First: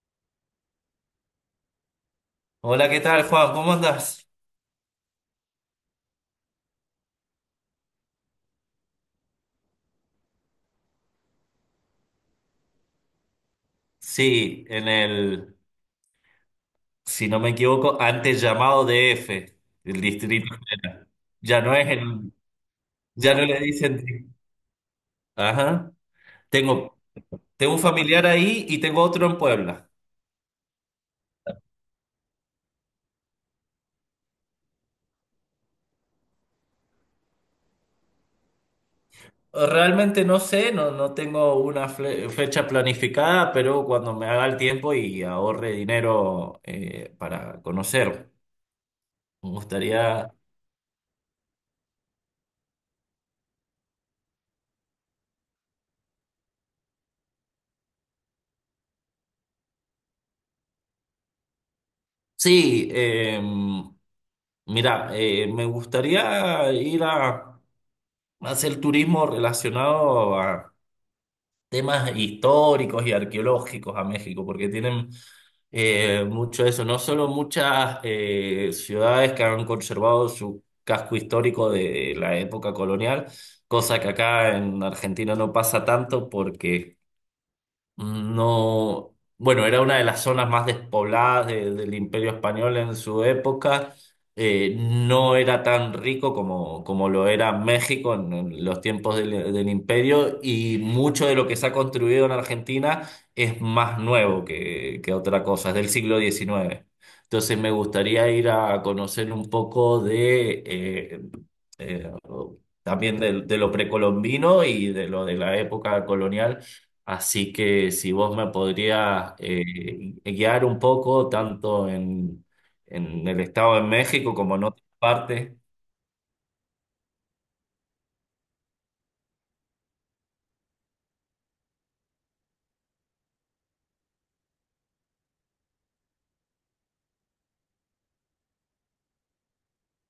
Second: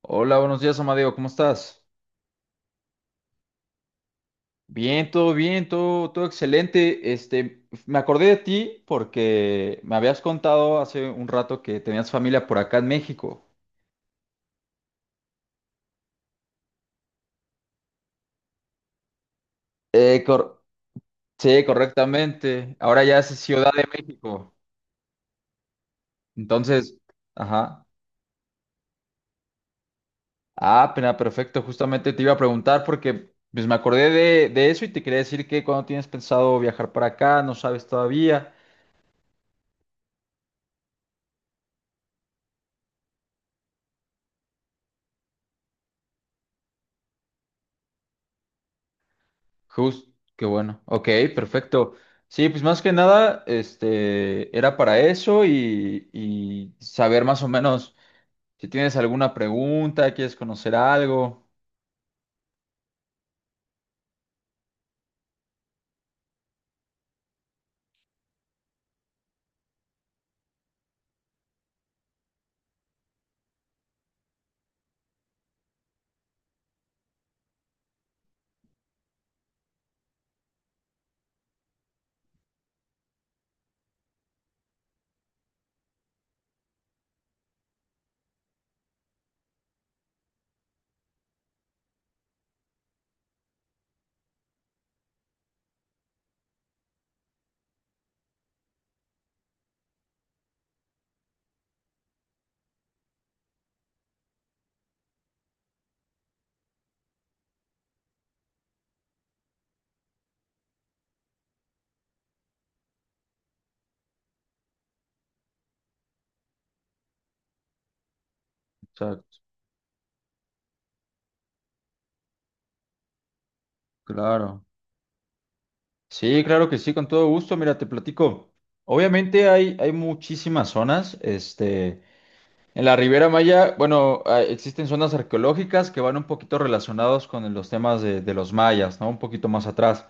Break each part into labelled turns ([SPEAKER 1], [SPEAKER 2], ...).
[SPEAKER 1] Hola, buenos días, Amadeo, ¿cómo estás?
[SPEAKER 2] Hola, ¿qué tal, Juan? ¿Cómo andas?
[SPEAKER 1] Bien, todo bien, todo excelente. Me acordé de ti porque me habías contado hace un rato que tenías familia por acá en México.
[SPEAKER 2] Sí, en el, si no me equivoco, antes llamado DF, el
[SPEAKER 1] Eh,
[SPEAKER 2] Distrito
[SPEAKER 1] cor-
[SPEAKER 2] Federal. Ya
[SPEAKER 1] sí,
[SPEAKER 2] no es el,
[SPEAKER 1] correctamente. Ahora ya es
[SPEAKER 2] ya no le
[SPEAKER 1] Ciudad de
[SPEAKER 2] dicen.
[SPEAKER 1] México.
[SPEAKER 2] Ajá.
[SPEAKER 1] Entonces,
[SPEAKER 2] Tengo, tengo un
[SPEAKER 1] ajá.
[SPEAKER 2] familiar ahí y tengo otro en Puebla.
[SPEAKER 1] Ah, pena, perfecto. Justamente te iba a preguntar porque pues, me acordé de eso y te quería decir que cuando tienes pensado viajar para acá, no sabes todavía.
[SPEAKER 2] Realmente no sé, no, no tengo una fle- fecha planificada, pero cuando me haga el tiempo y ahorre dinero para conocer, me
[SPEAKER 1] Justo,
[SPEAKER 2] gustaría.
[SPEAKER 1] qué bueno. Ok, perfecto. Sí, pues más que nada, era para eso y saber más o menos si tienes alguna pregunta, quieres conocer algo.
[SPEAKER 2] Sí, mira, me gustaría ir a hacer turismo relacionado a temas históricos y arqueológicos a México, porque tienen mucho eso, no solo muchas ciudades que han conservado su casco histórico de la época colonial, cosa que acá en Argentina no pasa tanto porque no, bueno, era una de las zonas más despobladas de- del Imperio Español en su época. No era tan rico como, como lo era México en los tiempos del, del Imperio, y mucho de lo que se ha construido en Argentina es más nuevo que otra cosa, es del siglo XIX. Entonces me gustaría ir a conocer un poco de, eh, también de lo precolombino y de lo de la época colonial. Así que si vos me podrías
[SPEAKER 1] Exacto,
[SPEAKER 2] guiar un poco, tanto en el estado de México como
[SPEAKER 1] claro.
[SPEAKER 2] en otras partes,
[SPEAKER 1] Sí, claro que sí, con todo gusto. Mira, te platico. Obviamente hay muchísimas zonas, en la Riviera Maya, bueno, ah, existen zonas arqueológicas que van un poquito relacionados con los temas de los mayas, ¿no? Un poquito más atrás.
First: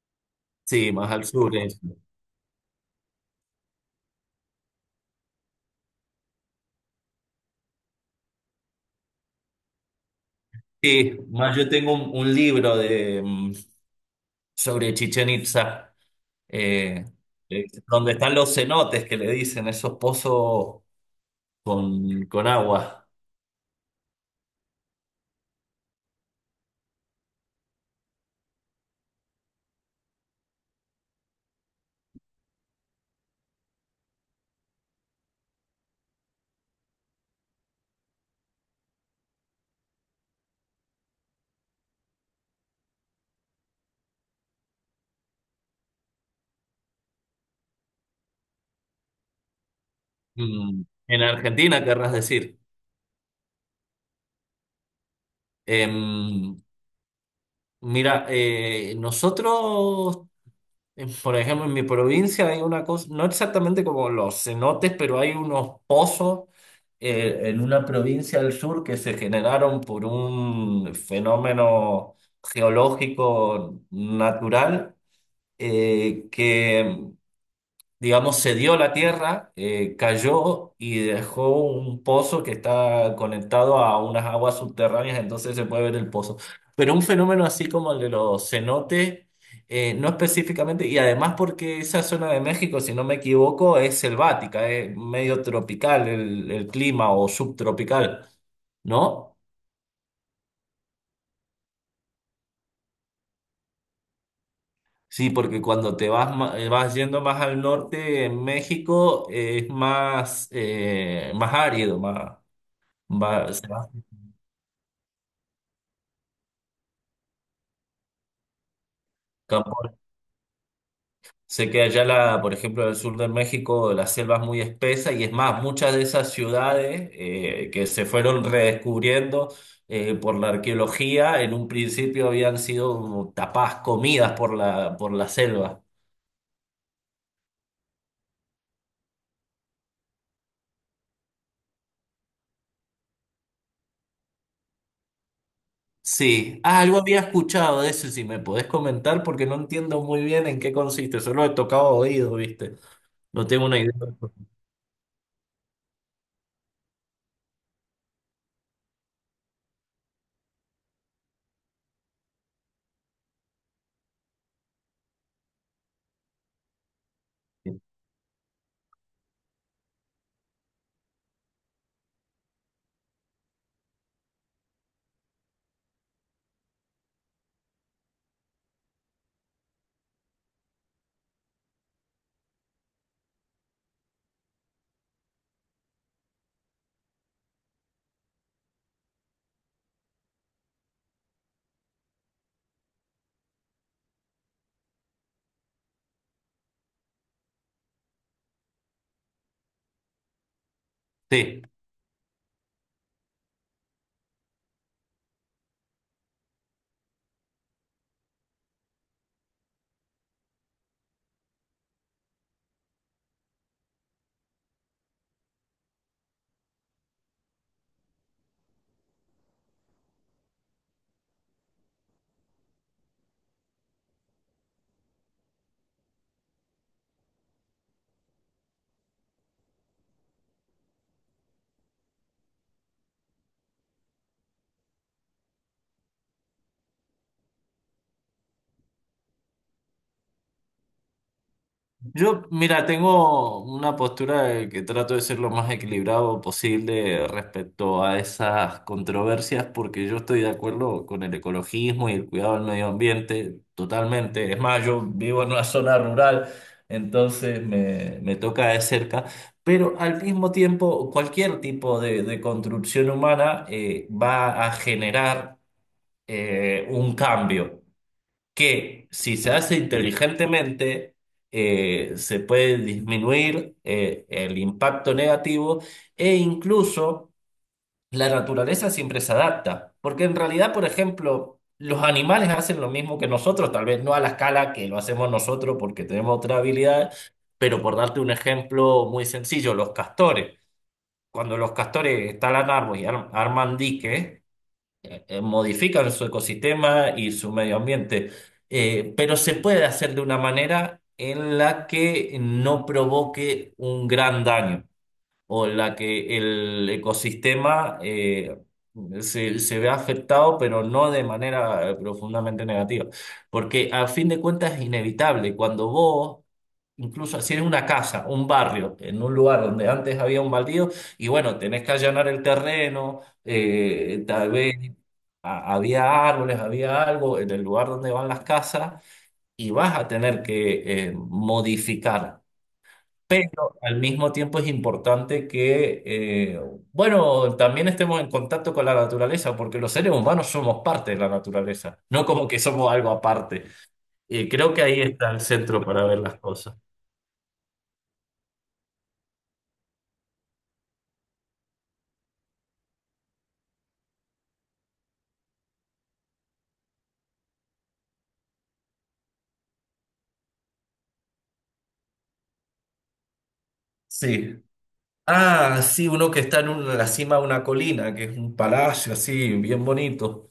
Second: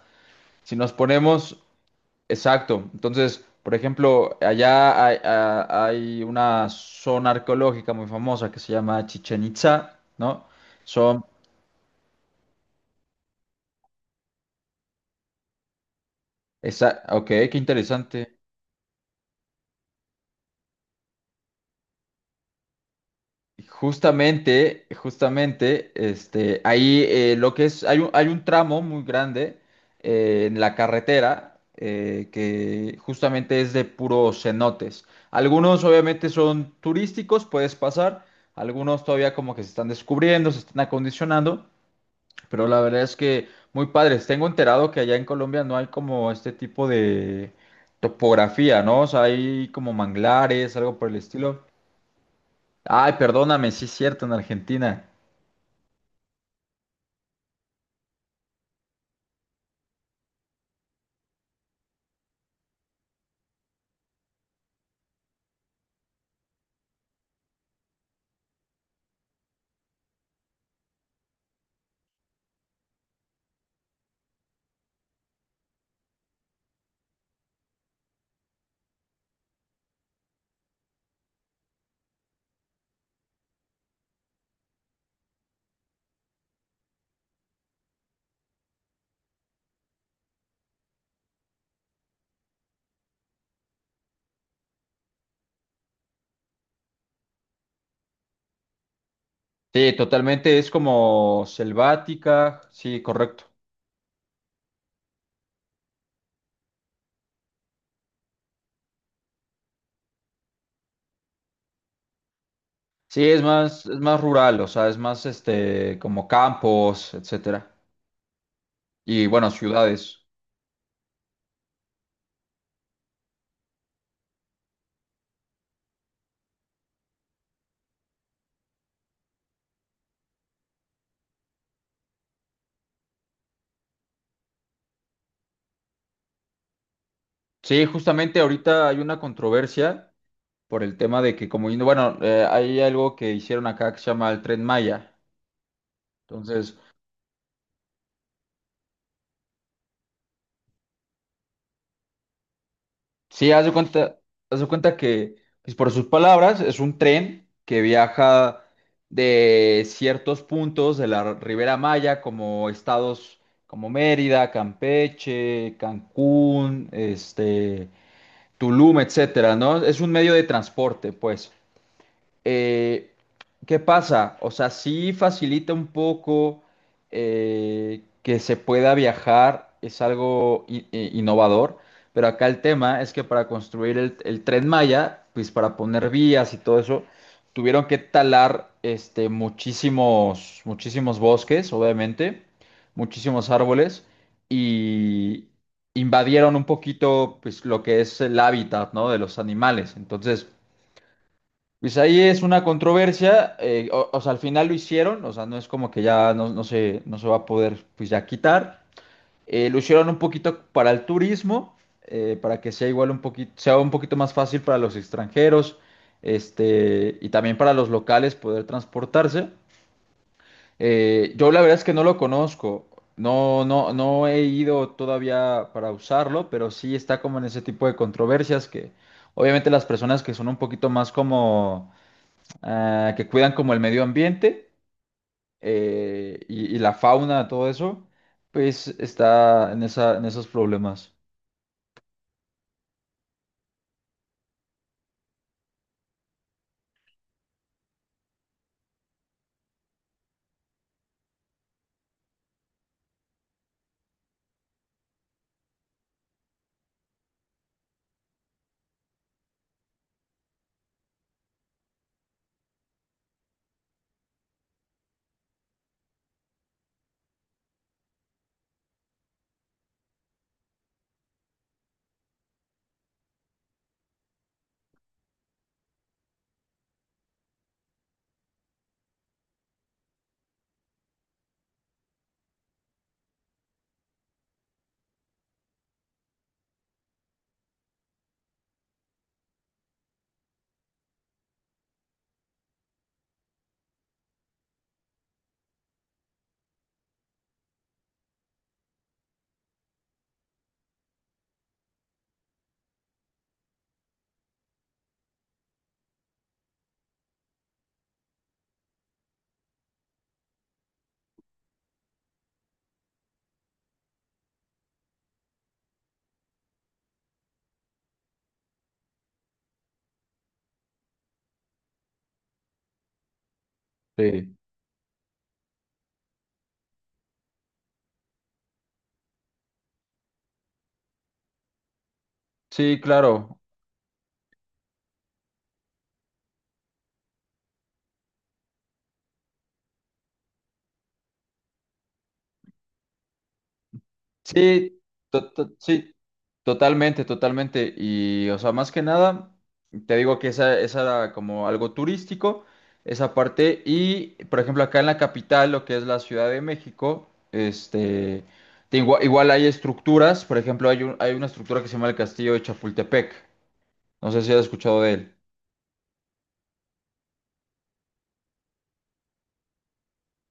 [SPEAKER 1] Si nos
[SPEAKER 2] sí, más al sur.
[SPEAKER 1] ponemos exacto. Entonces, por ejemplo, hay una zona arqueológica muy famosa que se llama Chichen Itza, ¿no?
[SPEAKER 2] Sí,
[SPEAKER 1] Son,
[SPEAKER 2] más yo tengo un libro de, sobre Chichén Itzá,
[SPEAKER 1] esa,
[SPEAKER 2] eh,
[SPEAKER 1] ok, qué
[SPEAKER 2] donde están
[SPEAKER 1] interesante.
[SPEAKER 2] los cenotes que le dicen, esos pozos con agua.
[SPEAKER 1] Justamente, ahí lo que es, hay un tramo muy grande en la carretera que justamente es de puros cenotes. Algunos obviamente son turísticos, puedes pasar. Algunos todavía como que se están descubriendo, se están acondicionando. Pero la verdad es que muy padres. Tengo enterado que allá en Colombia no hay como este tipo de topografía, ¿no? O sea, hay como manglares, algo por el
[SPEAKER 2] En
[SPEAKER 1] estilo.
[SPEAKER 2] Argentina, querrás decir.
[SPEAKER 1] Ay, perdóname, sí es cierto, en Argentina.
[SPEAKER 2] Em, mira, nosotros, por ejemplo, en mi provincia hay una cosa, no exactamente como los cenotes, pero hay unos pozos en una provincia del sur que se generaron por un fenómeno geológico natural que digamos, cedió la tierra, cayó y dejó un pozo que está conectado a unas aguas subterráneas, entonces se puede ver el pozo. Pero un fenómeno así como el de los cenotes, no específicamente, y además porque esa zona de México, si no me equivoco, es selvática, es medio tropical el clima o subtropical, ¿no?
[SPEAKER 1] Sí, totalmente es como selvática. Sí, correcto.
[SPEAKER 2] Sí, porque cuando te vas, ma- vas yendo más al norte, en México es más, más árido, más,
[SPEAKER 1] Sí,
[SPEAKER 2] va, se va.
[SPEAKER 1] es más rural, o sea, es más como campos, etcétera. Y bueno,
[SPEAKER 2] Campo-
[SPEAKER 1] ciudades.
[SPEAKER 2] sé que allá, la, por ejemplo, en el sur de México, la selva es muy espesa y es más, muchas de esas ciudades que se fueron redescubriendo por la arqueología, en un principio habían sido como tapadas, comidas por la selva.
[SPEAKER 1] Sí, justamente ahorita hay una controversia por el tema de que como, bueno, hay algo que hicieron acá que se llama el Tren Maya.
[SPEAKER 2] Sí,
[SPEAKER 1] Entonces,
[SPEAKER 2] ah, algo había escuchado de eso, si me podés comentar, porque no entiendo muy bien en qué consiste, solo he tocado oído, ¿viste? No
[SPEAKER 1] sí,
[SPEAKER 2] tengo una idea.
[SPEAKER 1] haz de cuenta que, pues, por sus palabras, es un tren que viaja de ciertos puntos de la Ribera Maya, como estados como Mérida, Campeche, Cancún, Tulum, etcétera, ¿no? Es un medio de transporte, pues. Eh, ¿Qué pasa? O sea, sí facilita un poco que se pueda viajar, es algo innovador, pero acá el tema es que para construir el Tren Maya, pues para poner vías y todo eso, tuvieron que talar muchísimos bosques, obviamente, muchísimos árboles y invadieron un poquito pues, lo que es el hábitat, ¿no? de los animales. Entonces,
[SPEAKER 2] Sí.
[SPEAKER 1] pues ahí es una controversia, o sea, al final lo hicieron, o sea, no es como que ya no, no se va a poder pues ya quitar. Lo hicieron un poquito para el turismo, para que sea igual un poquito, sea un poquito más fácil para los extranjeros, y también para los locales poder transportarse. Yo la verdad es que no lo conozco, no he ido todavía para usarlo, pero sí está como en ese tipo de controversias que obviamente las personas que son un poquito más como ah, que cuidan como el medio ambiente y la fauna, todo eso, pues está en esos problemas.
[SPEAKER 2] Yo, mira, tengo una postura de que trato de ser lo más equilibrado posible respecto a esas controversias, porque yo estoy de acuerdo con el ecologismo y el cuidado del medio ambiente totalmente. Es más, yo vivo en una zona rural, entonces me toca de cerca, pero al mismo tiempo, cualquier tipo de construcción humana va a generar un cambio que si se hace inteligentemente, se puede disminuir el impacto negativo e incluso la naturaleza siempre se adapta, porque en realidad, por ejemplo, los animales hacen lo mismo que nosotros, tal vez no a la escala que lo hacemos nosotros porque tenemos otra habilidad, pero por darte un ejemplo muy sencillo, los castores. Cuando los castores talan árboles y ar- arman diques, modifican su ecosistema y su medio ambiente. Pero se puede hacer de una manera en la que no provoque un gran daño o en la que el ecosistema se ve afectado, pero no de manera profundamente negativa. Porque a fin de cuentas es inevitable. Cuando vos, incluso si eres una casa, un barrio, en un lugar donde antes había un baldío, y bueno, tenés que allanar el terreno, tal
[SPEAKER 1] Sí,
[SPEAKER 2] vez a- había árboles, había algo en el lugar donde van las casas, y vas a tener que modificar.
[SPEAKER 1] sí, claro.
[SPEAKER 2] Pero al mismo tiempo es importante que, bueno, también estemos en contacto con la naturaleza, porque los seres humanos somos parte de la naturaleza, no como que somos algo aparte. Y creo que ahí
[SPEAKER 1] Sí,
[SPEAKER 2] está el centro para
[SPEAKER 1] sí,
[SPEAKER 2] ver las cosas.
[SPEAKER 1] totalmente, totalmente. Y, o sea, más que nada, te digo que esa era como algo turístico, esa parte. Y, por ejemplo, acá en la capital, lo que es la Ciudad de México, Igual, hay estructuras, por ejemplo, hay una estructura que se llama el Castillo de Chapultepec. No sé si has
[SPEAKER 2] Sí.
[SPEAKER 1] escuchado de él.
[SPEAKER 2] Ah, sí, uno que está en un- la cima de una colina, que es un palacio así, bien bonito.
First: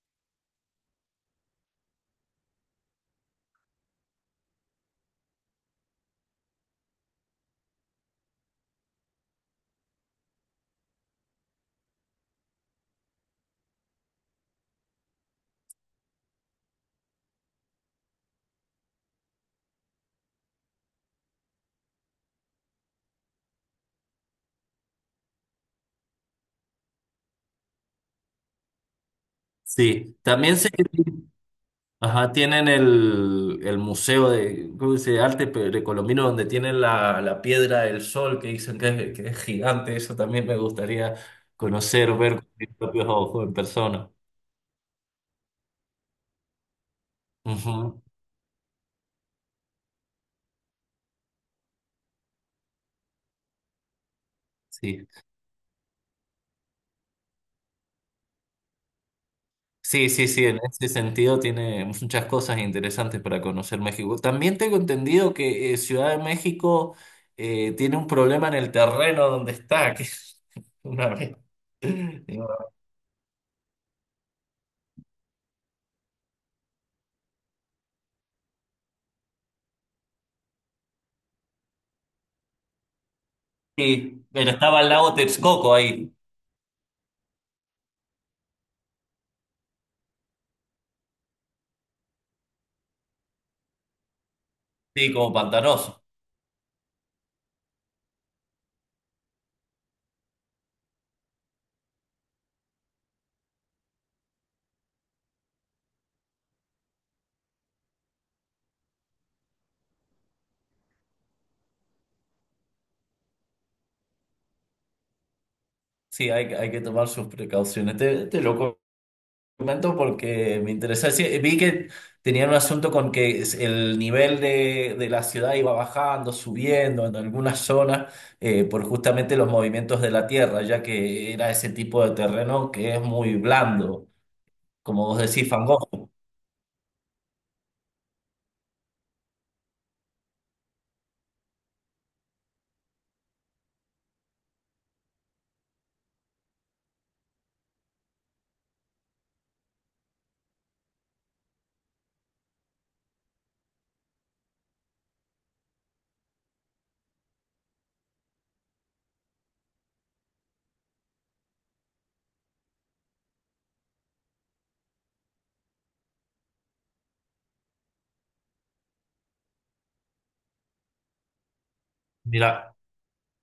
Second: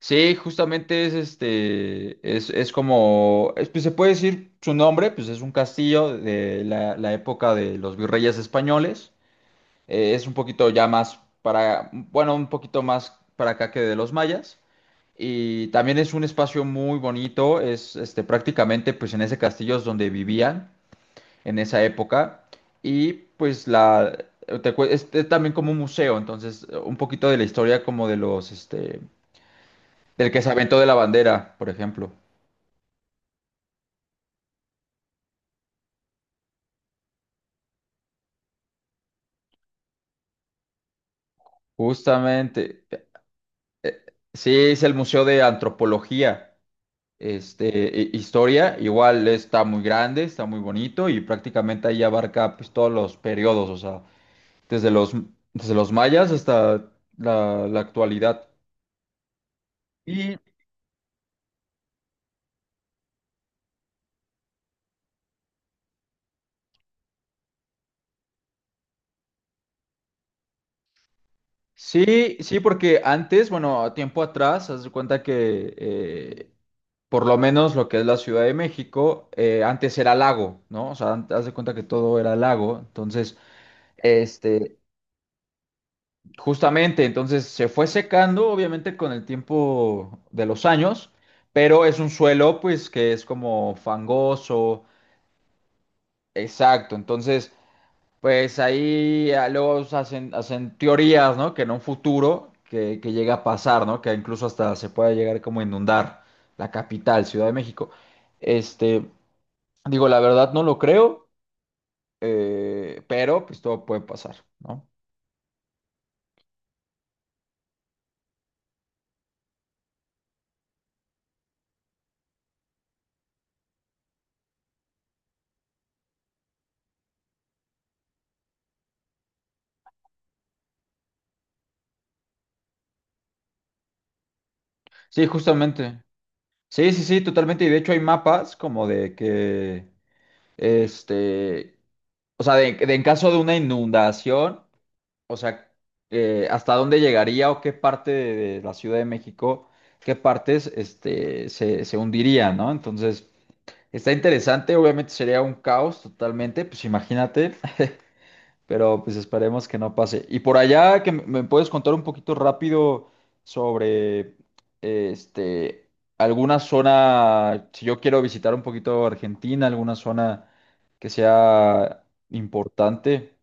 [SPEAKER 1] Sí, justamente es como, pues se puede decir su nombre, pues es un castillo de la época de los virreyes españoles. Es un poquito ya más para, bueno, un poquito más para acá que de los mayas. Y también es un espacio muy bonito, es prácticamente pues en ese castillo es donde vivían en esa época. Y pues es también como un museo, entonces un poquito de la historia como de los,
[SPEAKER 2] Sí,
[SPEAKER 1] el que se
[SPEAKER 2] también se
[SPEAKER 1] aventó de la bandera, por ejemplo.
[SPEAKER 2] ajá, tienen el museo de, ¿cómo se dice? Arte precolombino, donde tienen la, la piedra del sol, que dicen que es gigante. Eso también me gustaría conocer, ver con mis
[SPEAKER 1] Justamente.
[SPEAKER 2] propios ojos en
[SPEAKER 1] eh,
[SPEAKER 2] persona.
[SPEAKER 1] Sí, es el Museo de Antropología,
[SPEAKER 2] Ujú.
[SPEAKER 1] Historia. Igual está muy grande, está muy bonito y prácticamente ahí abarca pues, todos los periodos, o sea, desde
[SPEAKER 2] Sí.
[SPEAKER 1] los, desde los mayas hasta la actualidad.
[SPEAKER 2] Sí, sí,
[SPEAKER 1] Y
[SPEAKER 2] sí, en ese sentido tiene muchas cosas interesantes para conocer México. También tengo entendido que Ciudad de México tiene un problema en el terreno donde está, que es una vez.
[SPEAKER 1] sí, sí, porque antes, bueno, a tiempo atrás, haz de cuenta que por lo menos lo que es la Ciudad de México, antes era lago, ¿no? O sea, haz de cuenta que todo era lago. Entonces,
[SPEAKER 2] Sí, pero
[SPEAKER 1] Este,
[SPEAKER 2] estaba el lago Texcoco ahí.
[SPEAKER 1] justamente, entonces se fue secando, obviamente, con el tiempo de los años, pero es un suelo, pues, que es como fangoso,
[SPEAKER 2] Sí, como pantanoso.
[SPEAKER 1] exacto. Entonces, pues ahí ah, luego se hacen, hacen teorías, ¿no? Que en un futuro que llega a pasar, ¿no? Que incluso hasta se pueda llegar como a inundar la capital, Ciudad de México. Este, Digo, la verdad no lo creo, pero pues todo puede pasar, ¿no?
[SPEAKER 2] Sí, hay que tomar sus precauciones. Te lo comento porque me interesa. Sí, vi que tenían un asunto con que es- el nivel de la ciudad iba bajando, subiendo en algunas zonas por justamente los movimientos de la tierra, ya que era ese tipo de terreno que es muy blando, como vos
[SPEAKER 1] Sí,
[SPEAKER 2] decís,
[SPEAKER 1] justamente.
[SPEAKER 2] fangoso.
[SPEAKER 1] Sí, sí, sí, totalmente. Y de hecho hay mapas como de que, este, o sea, de en caso de una inundación, o sea, hasta dónde llegaría o qué parte de la Ciudad de México, qué partes, se hundiría, ¿no? Entonces, está interesante, obviamente sería un caos totalmente, pues imagínate. Pero pues esperemos que no pase. Y por allá, que me puedes contar un poquito rápido sobre este alguna zona, si yo quiero visitar un poquito Argentina, alguna zona que sea
[SPEAKER 2] Mira.
[SPEAKER 1] importante.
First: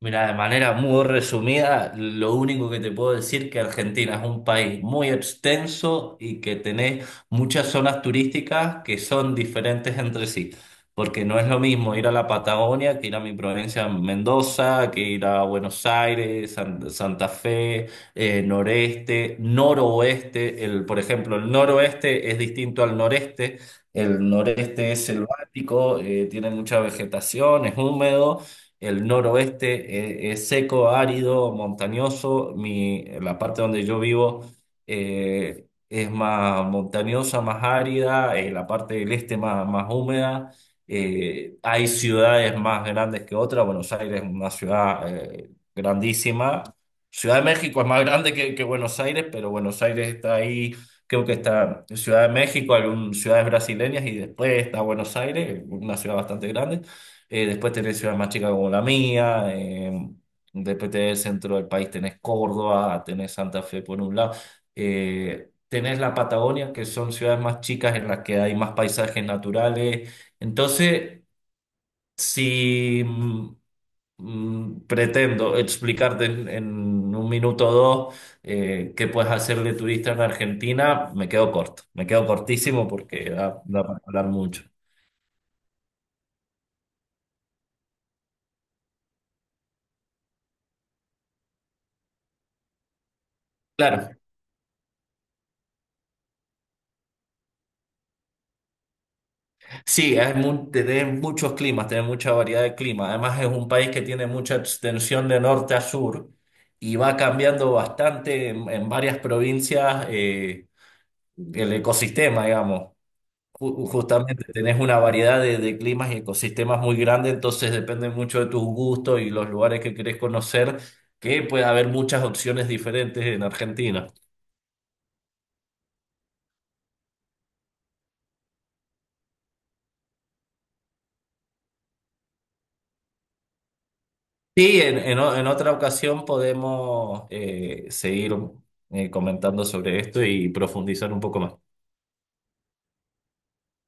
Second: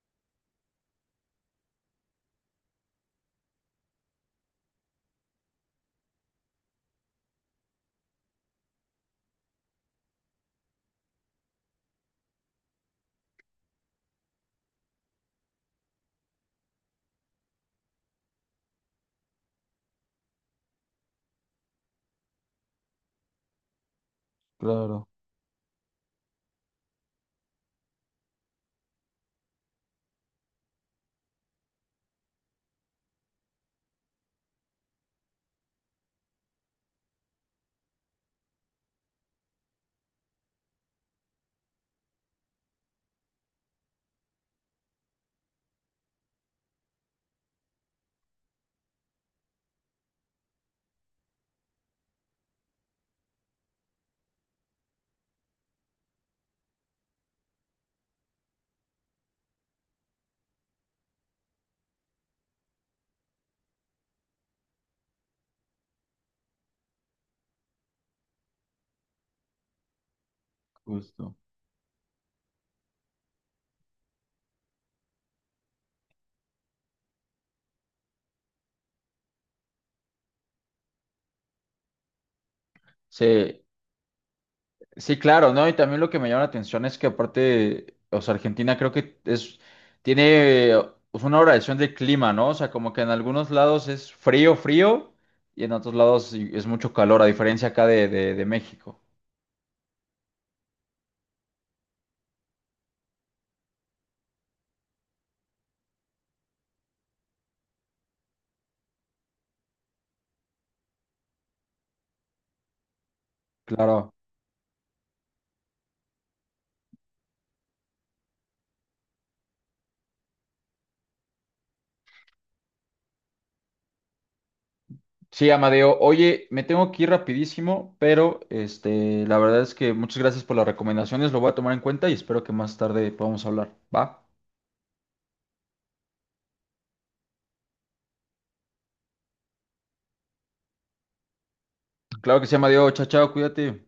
[SPEAKER 2] Mira, de manera muy resumida, lo único que te puedo decir que Argentina es un país muy extenso y que tenés muchas zonas turísticas que son diferentes entre sí, porque no es lo mismo ir a la Patagonia que ir a mi provincia Mendoza, que ir a Buenos Aires, San- Santa Fe, noreste, noroeste. El, por ejemplo, el noroeste es distinto al noreste. El noreste es
[SPEAKER 1] Claro.
[SPEAKER 2] selvático, tiene mucha vegetación, es húmedo. El noroeste es seco, árido, montañoso. Mi, la parte donde yo vivo es más montañosa, más árida. La parte del este más, más húmeda. Hay ciudades más grandes que otras. Buenos Aires es una ciudad grandísima. Ciudad de México es más grande que Buenos Aires, pero Buenos Aires está ahí. Creo que está Ciudad de México, algunas ciudades brasileñas y después está Buenos Aires, una ciudad bastante grande. Después tenés ciudades más chicas como la mía, después tenés el centro del país, tenés Córdoba, tenés Santa Fe por un lado, tenés la Patagonia, que son ciudades más chicas en las que hay más paisajes naturales. Entonces,
[SPEAKER 1] Justo.
[SPEAKER 2] si pretendo explicarte en un minuto o dos qué puedes hacer de turista en Argentina, me quedo corto, me quedo cortísimo porque da,
[SPEAKER 1] Sí,
[SPEAKER 2] da para hablar mucho.
[SPEAKER 1] sí, claro, ¿no? Y también lo que me llama la atención es que aparte, o sea, Argentina creo que es, tiene pues, una variación de clima, ¿no? O sea, como que en algunos lados
[SPEAKER 2] Claro.
[SPEAKER 1] es frío, y en otros lados sí es mucho calor, a diferencia acá de México.
[SPEAKER 2] Sí, es mu- tiene muchos climas, tiene mucha variedad de clima. Además, es un país que tiene mucha extensión de norte a sur y va cambiando bastante en varias provincias el ecosistema, digamos. Ju-
[SPEAKER 1] Claro.
[SPEAKER 2] justamente tenés una variedad de climas y ecosistemas muy grande, entonces depende mucho de tus gustos y los lugares que querés conocer, que puede haber muchas opciones diferentes en Argentina.
[SPEAKER 1] Sí, Amadeo, oye, me tengo que ir rapidísimo, pero la verdad es que muchas gracias por las recomendaciones, lo voy a tomar en cuenta y espero que más tarde podamos hablar, ¿va?
[SPEAKER 2] Sí, en o- en otra ocasión podemos seguir comentando sobre esto y profundizar un poco más.
[SPEAKER 1] Claro que sí, Amadeo, chao, chao, cuídate.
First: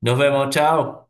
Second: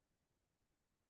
[SPEAKER 2] Nos vemos, chao.